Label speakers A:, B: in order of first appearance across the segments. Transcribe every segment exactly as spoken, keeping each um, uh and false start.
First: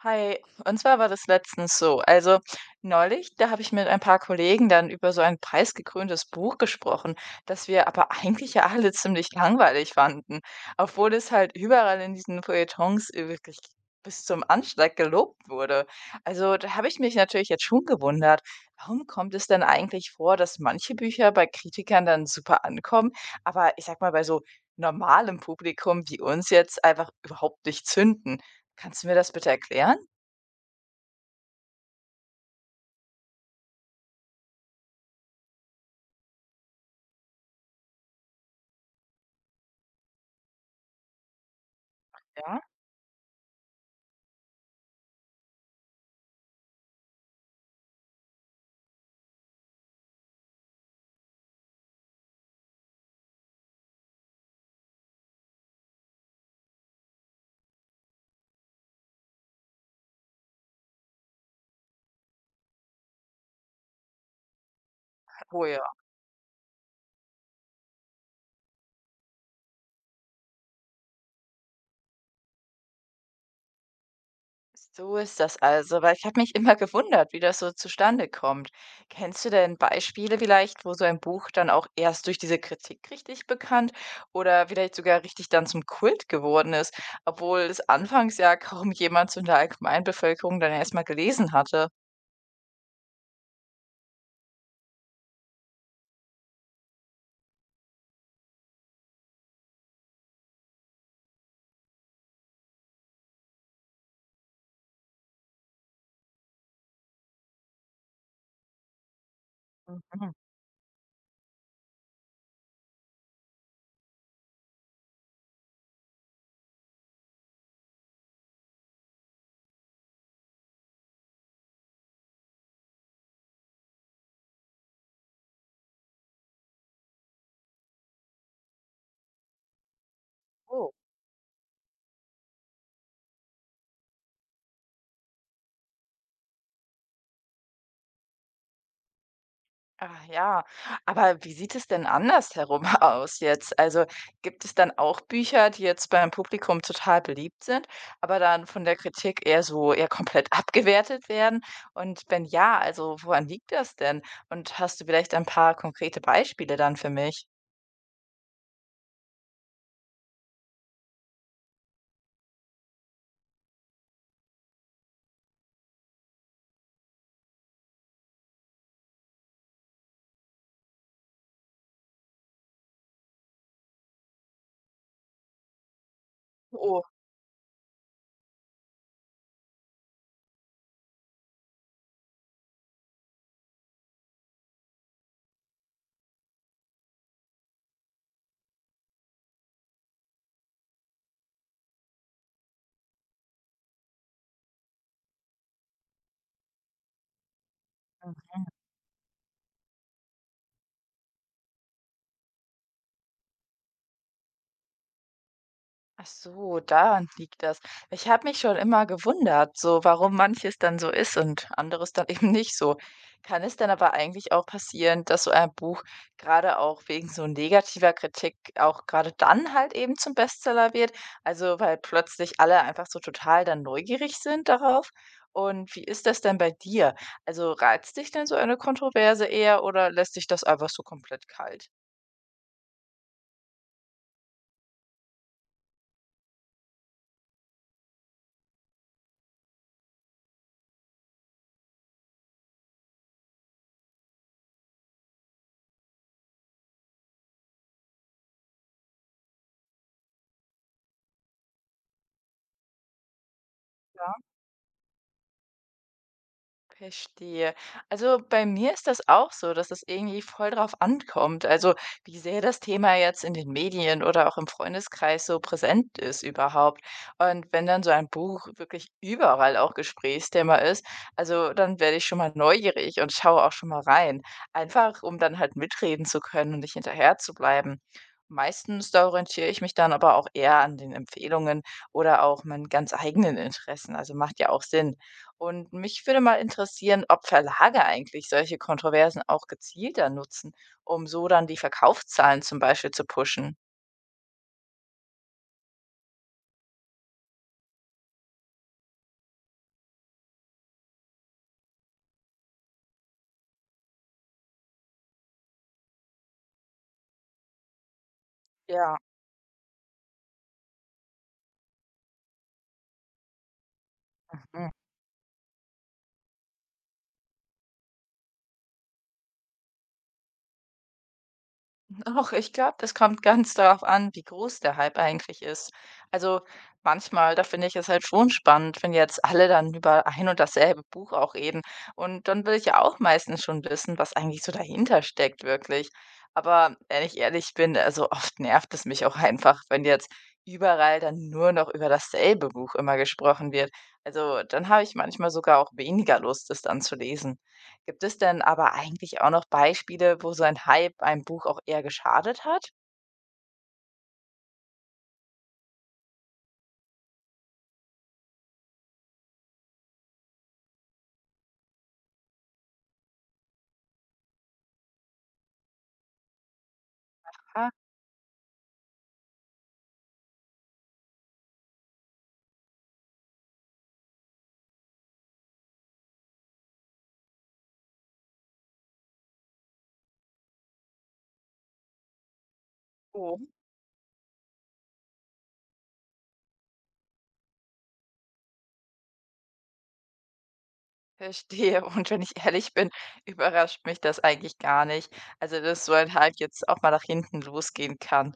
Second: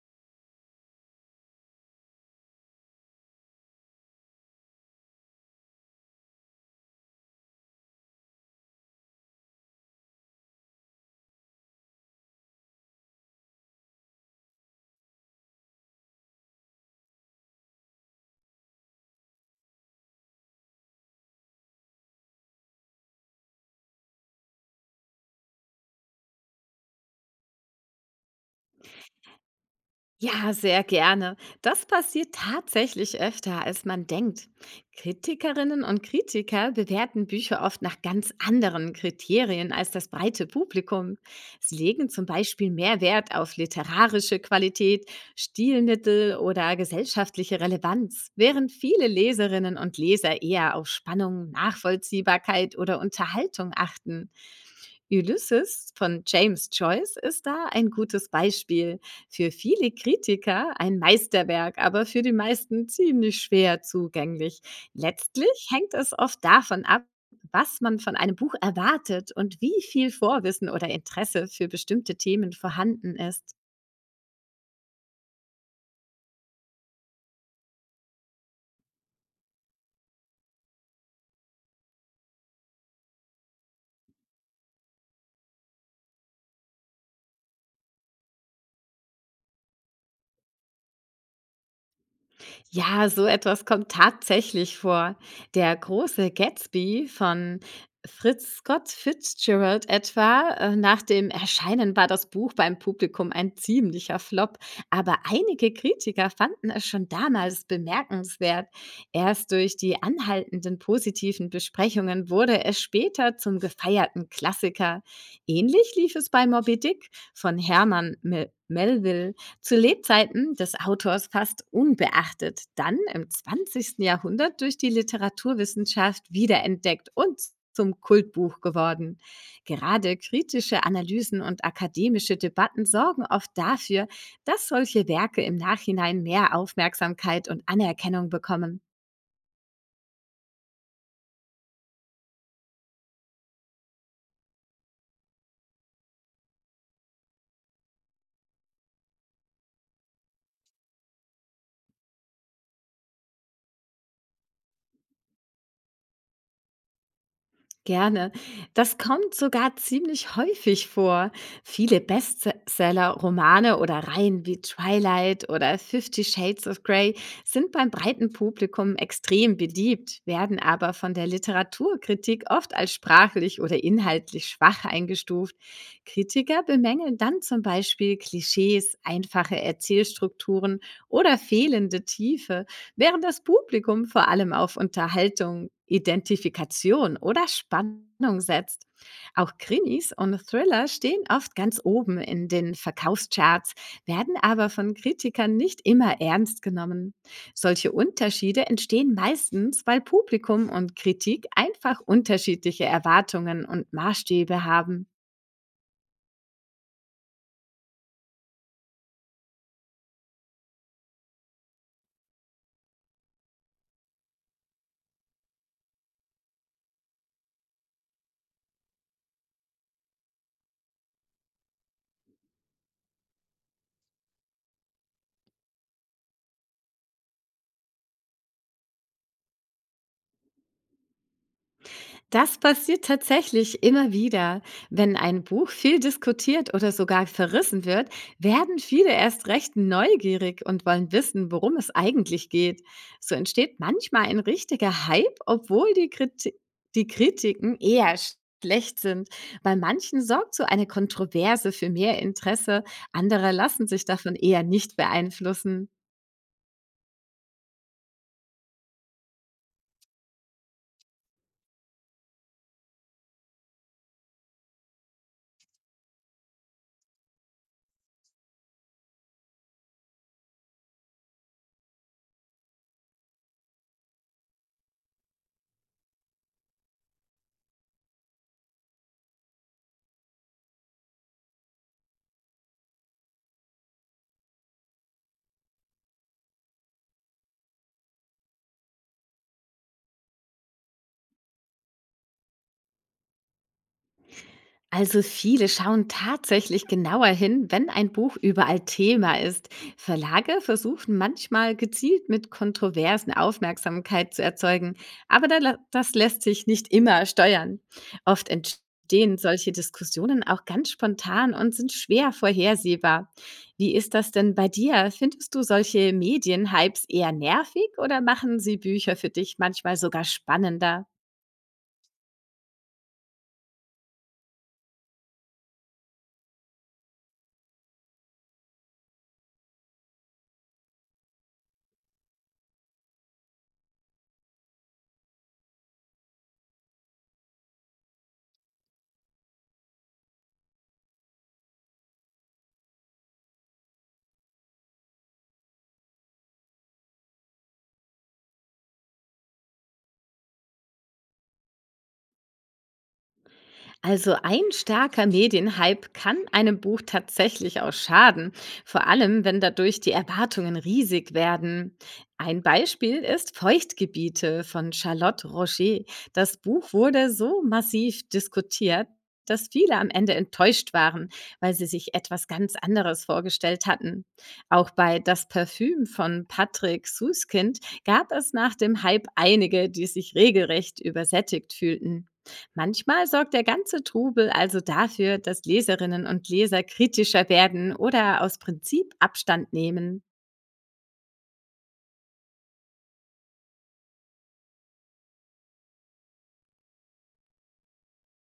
A: Hi, und zwar war das letztens so. Also neulich, da habe ich mit ein paar Kollegen dann über so ein preisgekröntes Buch gesprochen, das wir aber eigentlich ja alle ziemlich langweilig fanden, obwohl es halt überall in diesen Feuilletons äh, wirklich bis zum Anschlag gelobt wurde. Also da habe ich mich natürlich jetzt schon gewundert, warum kommt es denn eigentlich vor, dass manche Bücher bei Kritikern dann super ankommen, aber ich sag mal bei so normalem Publikum wie uns jetzt einfach überhaupt nicht zünden. Kannst du mir das bitte erklären?
B: Ja, sehr gerne. Das passiert tatsächlich öfter, als man denkt. Kritikerinnen und Kritiker bewerten Bücher oft nach ganz anderen Kriterien als das breite Publikum. Sie legen zum
A: Ja?
B: Beispiel mehr Wert auf literarische Qualität, Stilmittel oder gesellschaftliche Relevanz, während viele Leserinnen und Leser eher auf Spannung, Nachvollziehbarkeit oder Unterhaltung achten. Ulysses von James Joyce ist da ein gutes Beispiel. Für viele Kritiker ein Meisterwerk, aber für die meisten ziemlich schwer zugänglich.
A: Oh
B: Letztlich
A: ja.
B: hängt es oft davon ab, was man von einem Buch erwartet und wie viel Vorwissen oder Interesse für bestimmte Themen vorhanden ist.
A: So ist das also, weil ich habe mich immer gewundert, wie das so zustande kommt. Kennst du denn Beispiele vielleicht, wo so ein Buch dann auch erst durch diese Kritik richtig bekannt oder vielleicht sogar richtig dann zum Kult geworden ist, obwohl es anfangs ja kaum jemand so in der Allgemeinbevölkerung dann erstmal gelesen hatte?
B: Ja, so etwas kommt tatsächlich vor. Der große Gatsby von Fritz Scott Fitzgerald etwa. äh, Nach dem Erscheinen war das Buch beim Publikum ein ziemlicher Flop, aber einige Kritiker fanden es schon damals bemerkenswert. Erst durch die
A: Mhm.
B: anhaltenden positiven Besprechungen wurde es später zum gefeierten Klassiker. Ähnlich lief es bei Moby Dick von Herman Mel Melville zu Lebzeiten des Autors fast unbeachtet, dann im zwanzigsten Jahrhundert durch die Literaturwissenschaft wiederentdeckt und zum Kultbuch geworden. Gerade kritische
A: Oh.
B: Analysen und akademische Debatten sorgen oft dafür, dass solche Werke im Nachhinein mehr Aufmerksamkeit und Anerkennung bekommen.
A: Ah ja, aber wie sieht es denn andersherum aus jetzt? Also, gibt es dann auch Bücher, die jetzt beim Publikum total beliebt sind, aber dann von der Kritik eher so eher komplett abgewertet werden? Und wenn ja, also woran liegt das denn? Und hast du vielleicht ein paar konkrete Beispiele dann für mich?
B: Gerne. Das kommt sogar ziemlich häufig vor. Viele Bestseller, Romane oder Reihen wie Twilight oder Fifty Shades of Grey sind beim breiten Publikum extrem beliebt, werden aber von der Literaturkritik oft als sprachlich oder inhaltlich schwach eingestuft. Kritiker
A: Oh.
B: bemängeln dann zum Beispiel Klischees, einfache Erzählstrukturen oder fehlende Tiefe, während das Publikum vor allem auf Unterhaltung, Identifikation oder Spannung setzt. Auch Krimis und Thriller stehen oft ganz oben in den Verkaufscharts, werden aber von Kritikern nicht immer ernst genommen. Solche Unterschiede entstehen meistens, weil Publikum und Kritik einfach unterschiedliche Erwartungen und Maßstäbe haben.
A: Ach so, daran liegt das. Ich habe mich schon immer gewundert, so warum manches dann so ist und anderes dann eben nicht so. Kann es denn aber eigentlich auch passieren, dass so ein Buch gerade auch wegen so negativer Kritik auch gerade dann halt eben zum Bestseller wird? Also weil plötzlich alle einfach so total dann neugierig sind darauf. Und wie ist das denn bei dir? Also reizt dich denn so eine Kontroverse eher oder lässt dich das einfach so komplett kalt?
B: Das passiert tatsächlich immer wieder. Wenn ein Buch viel diskutiert oder sogar verrissen wird, werden viele erst recht neugierig und wollen wissen, worum es eigentlich geht. So entsteht manchmal ein richtiger Hype, obwohl die, Kriti die Kritiken eher schlecht sind. Bei manchen sorgt so eine Kontroverse für mehr Interesse, andere lassen sich davon eher nicht beeinflussen.
A: Verstehe. Also, bei mir ist das auch so, dass es irgendwie voll drauf ankommt, also, wie sehr das Thema jetzt in den Medien oder auch im Freundeskreis so präsent ist überhaupt. Und wenn dann so ein Buch wirklich überall auch Gesprächsthema ist, also, dann werde ich schon mal neugierig und schaue auch schon mal rein, einfach um dann halt mitreden zu können und nicht hinterher zu bleiben. Meistens, da orientiere ich mich dann aber auch eher an den Empfehlungen oder auch meinen ganz eigenen Interessen, also, macht ja auch Sinn. Und mich würde mal interessieren, ob Verlage eigentlich solche Kontroversen auch gezielter nutzen, um so dann die Verkaufszahlen zum Beispiel zu pushen.
B: Also viele schauen tatsächlich genauer hin, wenn ein Buch überall Thema ist. Verlage versuchen manchmal gezielt mit kontroversen Aufmerksamkeit zu erzeugen, aber da la- das lässt sich nicht immer steuern. Oft
A: Ja.
B: entstehen solche Diskussionen auch ganz spontan und sind schwer vorhersehbar. Wie ist das denn bei dir? Findest du solche Medienhypes eher nervig oder machen sie Bücher für dich manchmal sogar spannender?
A: Ach, ich glaube, das kommt ganz darauf an, wie groß der Hype eigentlich ist. Also manchmal, da finde ich es halt schon spannend, wenn jetzt alle dann über ein und dasselbe Buch auch reden. Und dann will ich ja auch meistens schon wissen, was eigentlich so dahinter steckt, wirklich. Aber wenn ich ehrlich bin, also oft nervt es mich auch einfach, wenn jetzt überall dann nur noch über dasselbe Buch immer gesprochen wird. Also dann habe ich manchmal sogar auch weniger Lust, es dann zu lesen. Gibt es denn aber eigentlich auch noch Beispiele, wo so ein Hype einem Buch auch eher geschadet hat?
B: Also ein starker Medienhype kann einem Buch tatsächlich auch schaden, vor allem wenn dadurch die Erwartungen riesig werden. Ein Beispiel ist Feuchtgebiete von Charlotte Roger. Das Buch wurde so
A: Ah,
B: massiv diskutiert, dass viele am Ende enttäuscht waren, weil sie sich etwas ganz anderes vorgestellt hatten. Auch bei Das Parfüm von Patrick Suskind gab es nach dem Hype einige, die sich regelrecht übersättigt fühlten. Manchmal sorgt
A: oh.
B: der ganze Trubel also dafür, dass Leserinnen und Leser kritischer werden oder aus Prinzip Abstand nehmen.
A: Verstehe. Und wenn ich ehrlich bin, überrascht mich das eigentlich gar nicht. Also, dass so ein Hype jetzt auch mal nach hinten losgehen kann.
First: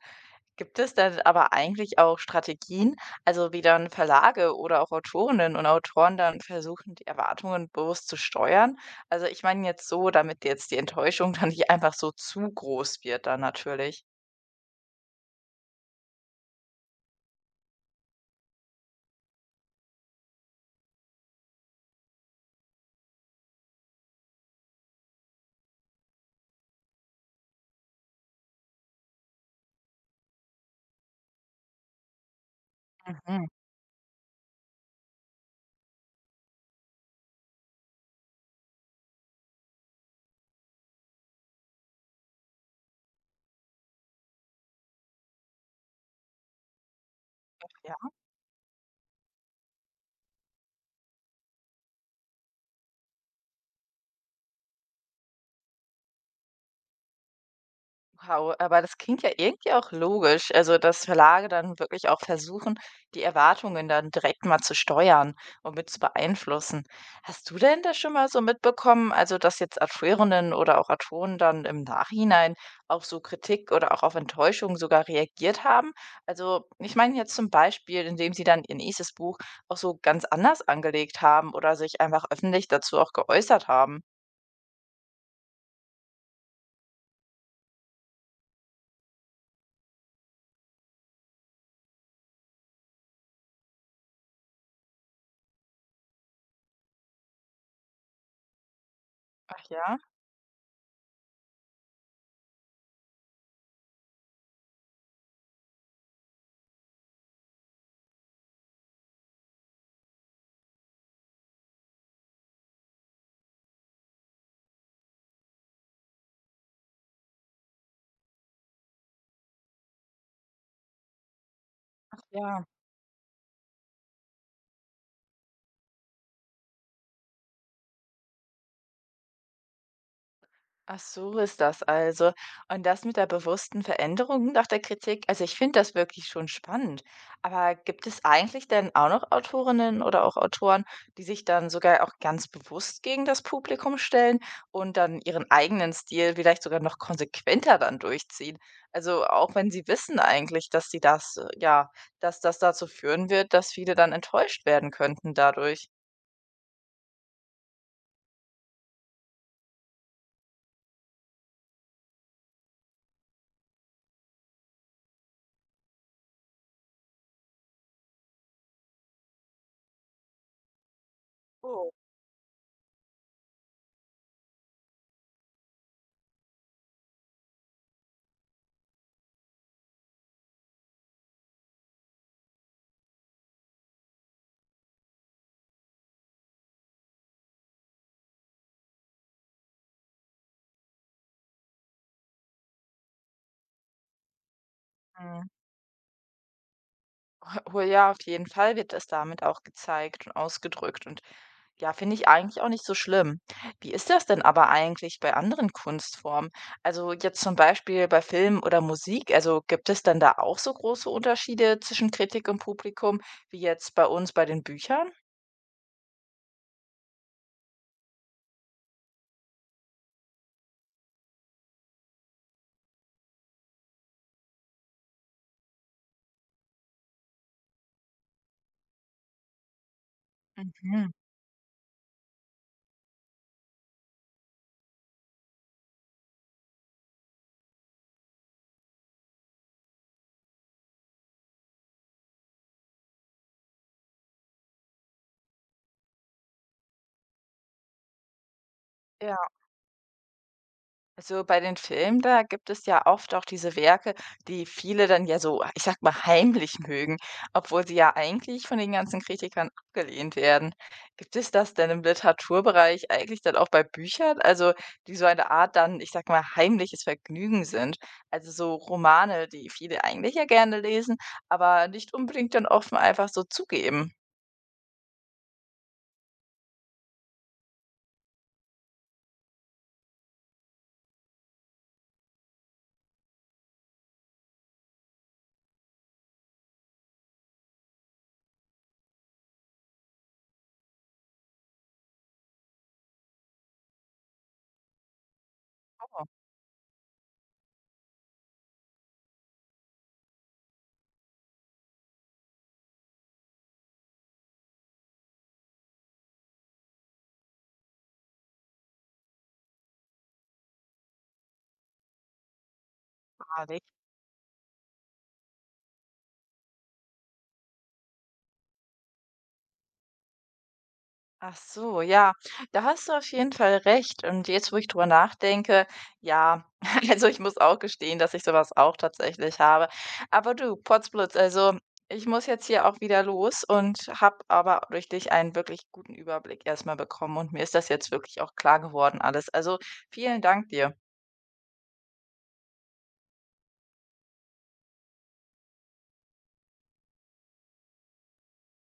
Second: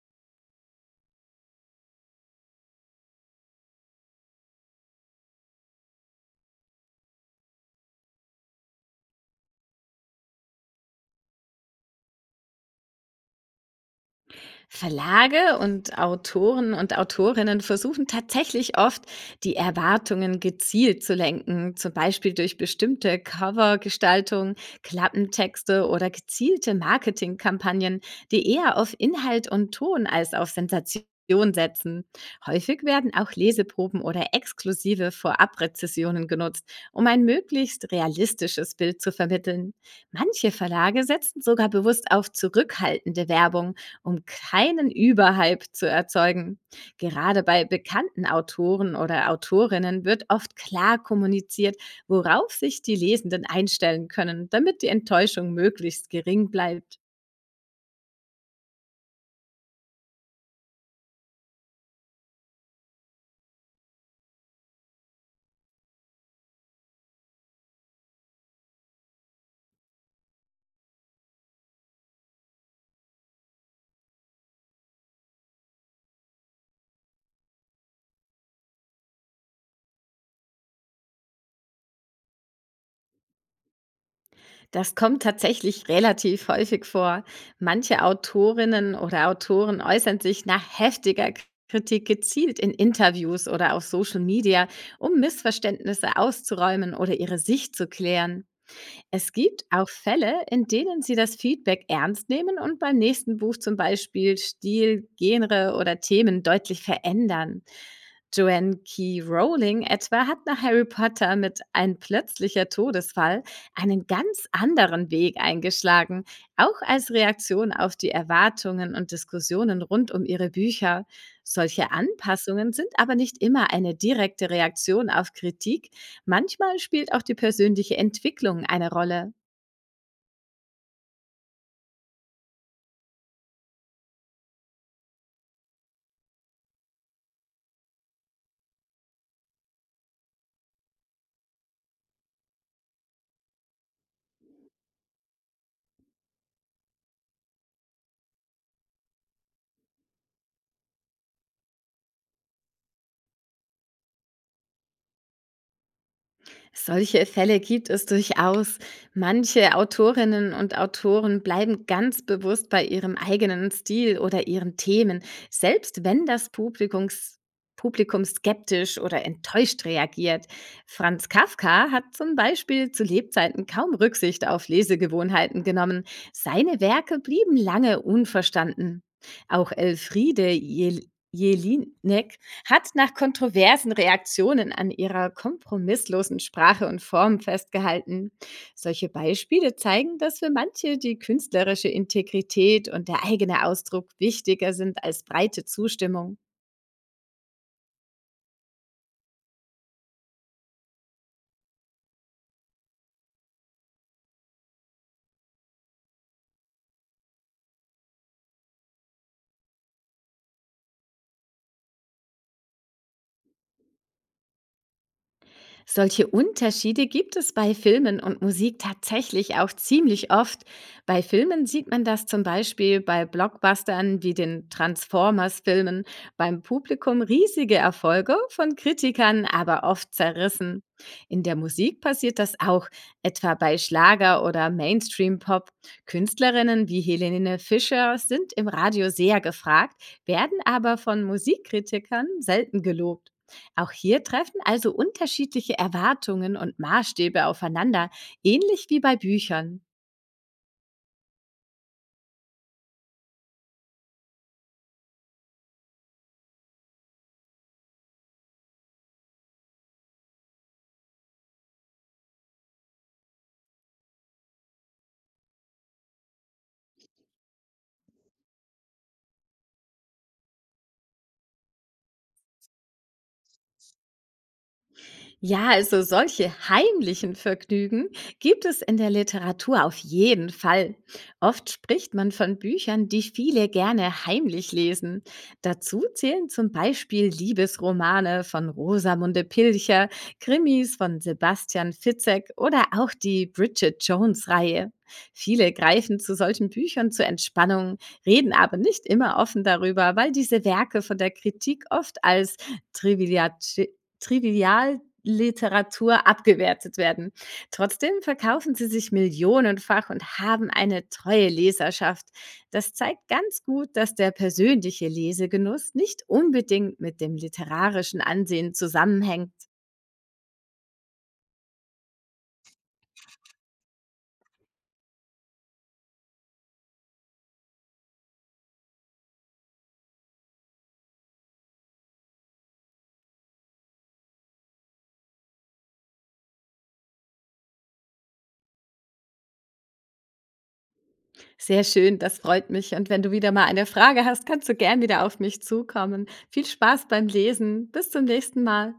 A: Gibt es denn aber eigentlich auch Strategien, also wie dann Verlage oder auch Autorinnen und Autoren dann versuchen, die Erwartungen bewusst zu steuern? Also, ich meine jetzt so, damit jetzt die Enttäuschung dann nicht einfach so zu groß wird dann natürlich.
B: Verlage und Autoren und Autorinnen versuchen tatsächlich oft, die Erwartungen gezielt zu lenken, zum Beispiel durch bestimmte Covergestaltung, Klappentexte oder gezielte Marketingkampagnen, die eher auf Inhalt und Ton als auf Sensation setzen. Häufig werden auch
A: Mhm.
B: Leseproben oder exklusive Vorabrezessionen genutzt, um ein möglichst realistisches Bild zu vermitteln. Manche Verlage setzen sogar bewusst auf zurückhaltende Werbung, um keinen Überhype zu erzeugen. Gerade bei bekannten Autoren oder Autorinnen wird oft klar kommuniziert, worauf sich die Lesenden einstellen können, damit die Enttäuschung möglichst gering bleibt.
A: Wow, aber das klingt ja irgendwie auch logisch, also dass Verlage dann wirklich auch versuchen, die Erwartungen dann direkt mal zu steuern und mit zu beeinflussen. Hast du denn das schon mal so mitbekommen, also dass jetzt Autorinnen oder auch Autoren dann im Nachhinein auf so Kritik oder auch auf Enttäuschung sogar reagiert haben? Also ich meine jetzt zum Beispiel, indem sie dann ihr nächstes Buch auch so ganz anders angelegt haben oder sich einfach öffentlich dazu auch geäußert haben.
B: Das kommt tatsächlich relativ häufig vor. Manche Autorinnen oder Autoren äußern sich nach heftiger Kritik gezielt in Interviews oder auf Social Media, um Missverständnisse auszuräumen oder ihre Sicht zu klären. Es
A: Ach
B: gibt auch
A: ja?
B: Fälle, in denen sie das Feedback ernst nehmen und beim nächsten Buch zum Beispiel Stil, Genre oder Themen deutlich verändern. Joanne Key Rowling etwa hat nach Harry Potter mit Ein plötzlicher Todesfall einen ganz anderen Weg eingeschlagen, auch als Reaktion auf die Erwartungen und Diskussionen rund um ihre Bücher. Solche
A: Ja.
B: Anpassungen sind aber nicht immer eine direkte Reaktion auf Kritik, manchmal spielt auch die persönliche Entwicklung eine Rolle.
A: Ach so ist das also. Und das mit der bewussten Veränderung nach der Kritik, also ich finde das wirklich schon spannend. Aber gibt es eigentlich denn auch noch Autorinnen oder auch Autoren, die sich dann sogar auch ganz bewusst gegen das Publikum stellen und dann ihren eigenen Stil vielleicht sogar noch konsequenter dann durchziehen? Also auch wenn sie wissen eigentlich, dass sie das, äh, ja, dass das dazu führen wird, dass viele dann enttäuscht werden könnten dadurch.
B: Solche Fälle gibt es durchaus. Manche Autorinnen und Autoren bleiben ganz bewusst bei ihrem eigenen Stil oder ihren Themen, selbst wenn das Publikums Publikum skeptisch oder enttäuscht reagiert. Franz Kafka
A: Oh.
B: hat zum Beispiel zu Lebzeiten kaum Rücksicht auf Lesegewohnheiten genommen. Seine Werke blieben lange unverstanden. Auch Elfriede Jel Jelinek hat nach kontroversen Reaktionen an ihrer kompromisslosen Sprache und Form festgehalten. Solche Beispiele zeigen, dass für manche die künstlerische Integrität und der eigene Ausdruck wichtiger sind als
A: Mhm.
B: breite Zustimmung.
A: Oh ja, auf jeden Fall wird das damit auch gezeigt und ausgedrückt und ja, finde ich eigentlich auch nicht so schlimm. Wie ist das denn aber eigentlich bei anderen Kunstformen? Also jetzt zum Beispiel bei Film oder Musik, also gibt es dann da auch so große Unterschiede zwischen Kritik und Publikum wie jetzt bei uns bei den Büchern?
B: Solche Unterschiede gibt es bei Filmen und Musik tatsächlich auch ziemlich oft. Bei Filmen sieht man das zum Beispiel bei Blockbustern wie den Transformers-Filmen, beim Publikum riesige Erfolge, von Kritikern aber oft zerrissen.
A: Mhm.
B: In der Musik passiert das auch, etwa bei Schlager oder Mainstream-Pop. Künstlerinnen wie Helene Fischer sind im Radio sehr gefragt, werden aber von Musikkritikern selten gelobt. Auch hier treffen also unterschiedliche Erwartungen und Maßstäbe aufeinander, ähnlich wie bei
A: Ja.
B: Büchern.
A: Also bei den Filmen, da gibt es ja oft auch diese Werke, die viele dann ja so, ich sag mal, heimlich mögen, obwohl sie ja eigentlich von den ganzen Kritikern abgelehnt werden. Gibt es das denn im Literaturbereich eigentlich dann auch bei Büchern, also die so eine Art dann, ich sag mal, heimliches Vergnügen sind? Also so Romane, die viele eigentlich ja gerne lesen, aber nicht unbedingt dann offen einfach so zugeben.
B: Ja, also solche heimlichen Vergnügen gibt es in der Literatur auf jeden Fall. Oft spricht man von Büchern, die viele gerne heimlich lesen. Dazu zählen zum Beispiel Liebesromane von Rosamunde Pilcher, Krimis von Sebastian Fitzek oder auch die Bridget Jones-Reihe. Viele greifen
A: Oh,
B: zu solchen Büchern zur Entspannung, reden aber nicht immer offen darüber, weil diese Werke von der Kritik oft als trivial, trivial Literatur abgewertet werden. Trotzdem verkaufen sie sich millionenfach und haben eine treue Leserschaft. Das zeigt ganz
A: ah,
B: gut, dass der persönliche Lesegenuss nicht unbedingt mit dem literarischen Ansehen zusammenhängt.
A: ach so, ja, da hast du auf jeden Fall recht. Und jetzt, wo ich drüber nachdenke, ja, also ich muss auch gestehen, dass ich sowas auch tatsächlich habe. Aber du, Potzblitz, also ich muss jetzt hier auch wieder los und habe aber durch dich einen wirklich guten Überblick erstmal bekommen. Und mir ist das jetzt wirklich auch klar geworden alles. Also vielen Dank dir.
B: Sehr schön, das freut mich. Und wenn du wieder mal eine Frage hast, kannst du gern wieder auf mich zukommen. Viel Spaß beim Lesen. Bis zum nächsten Mal.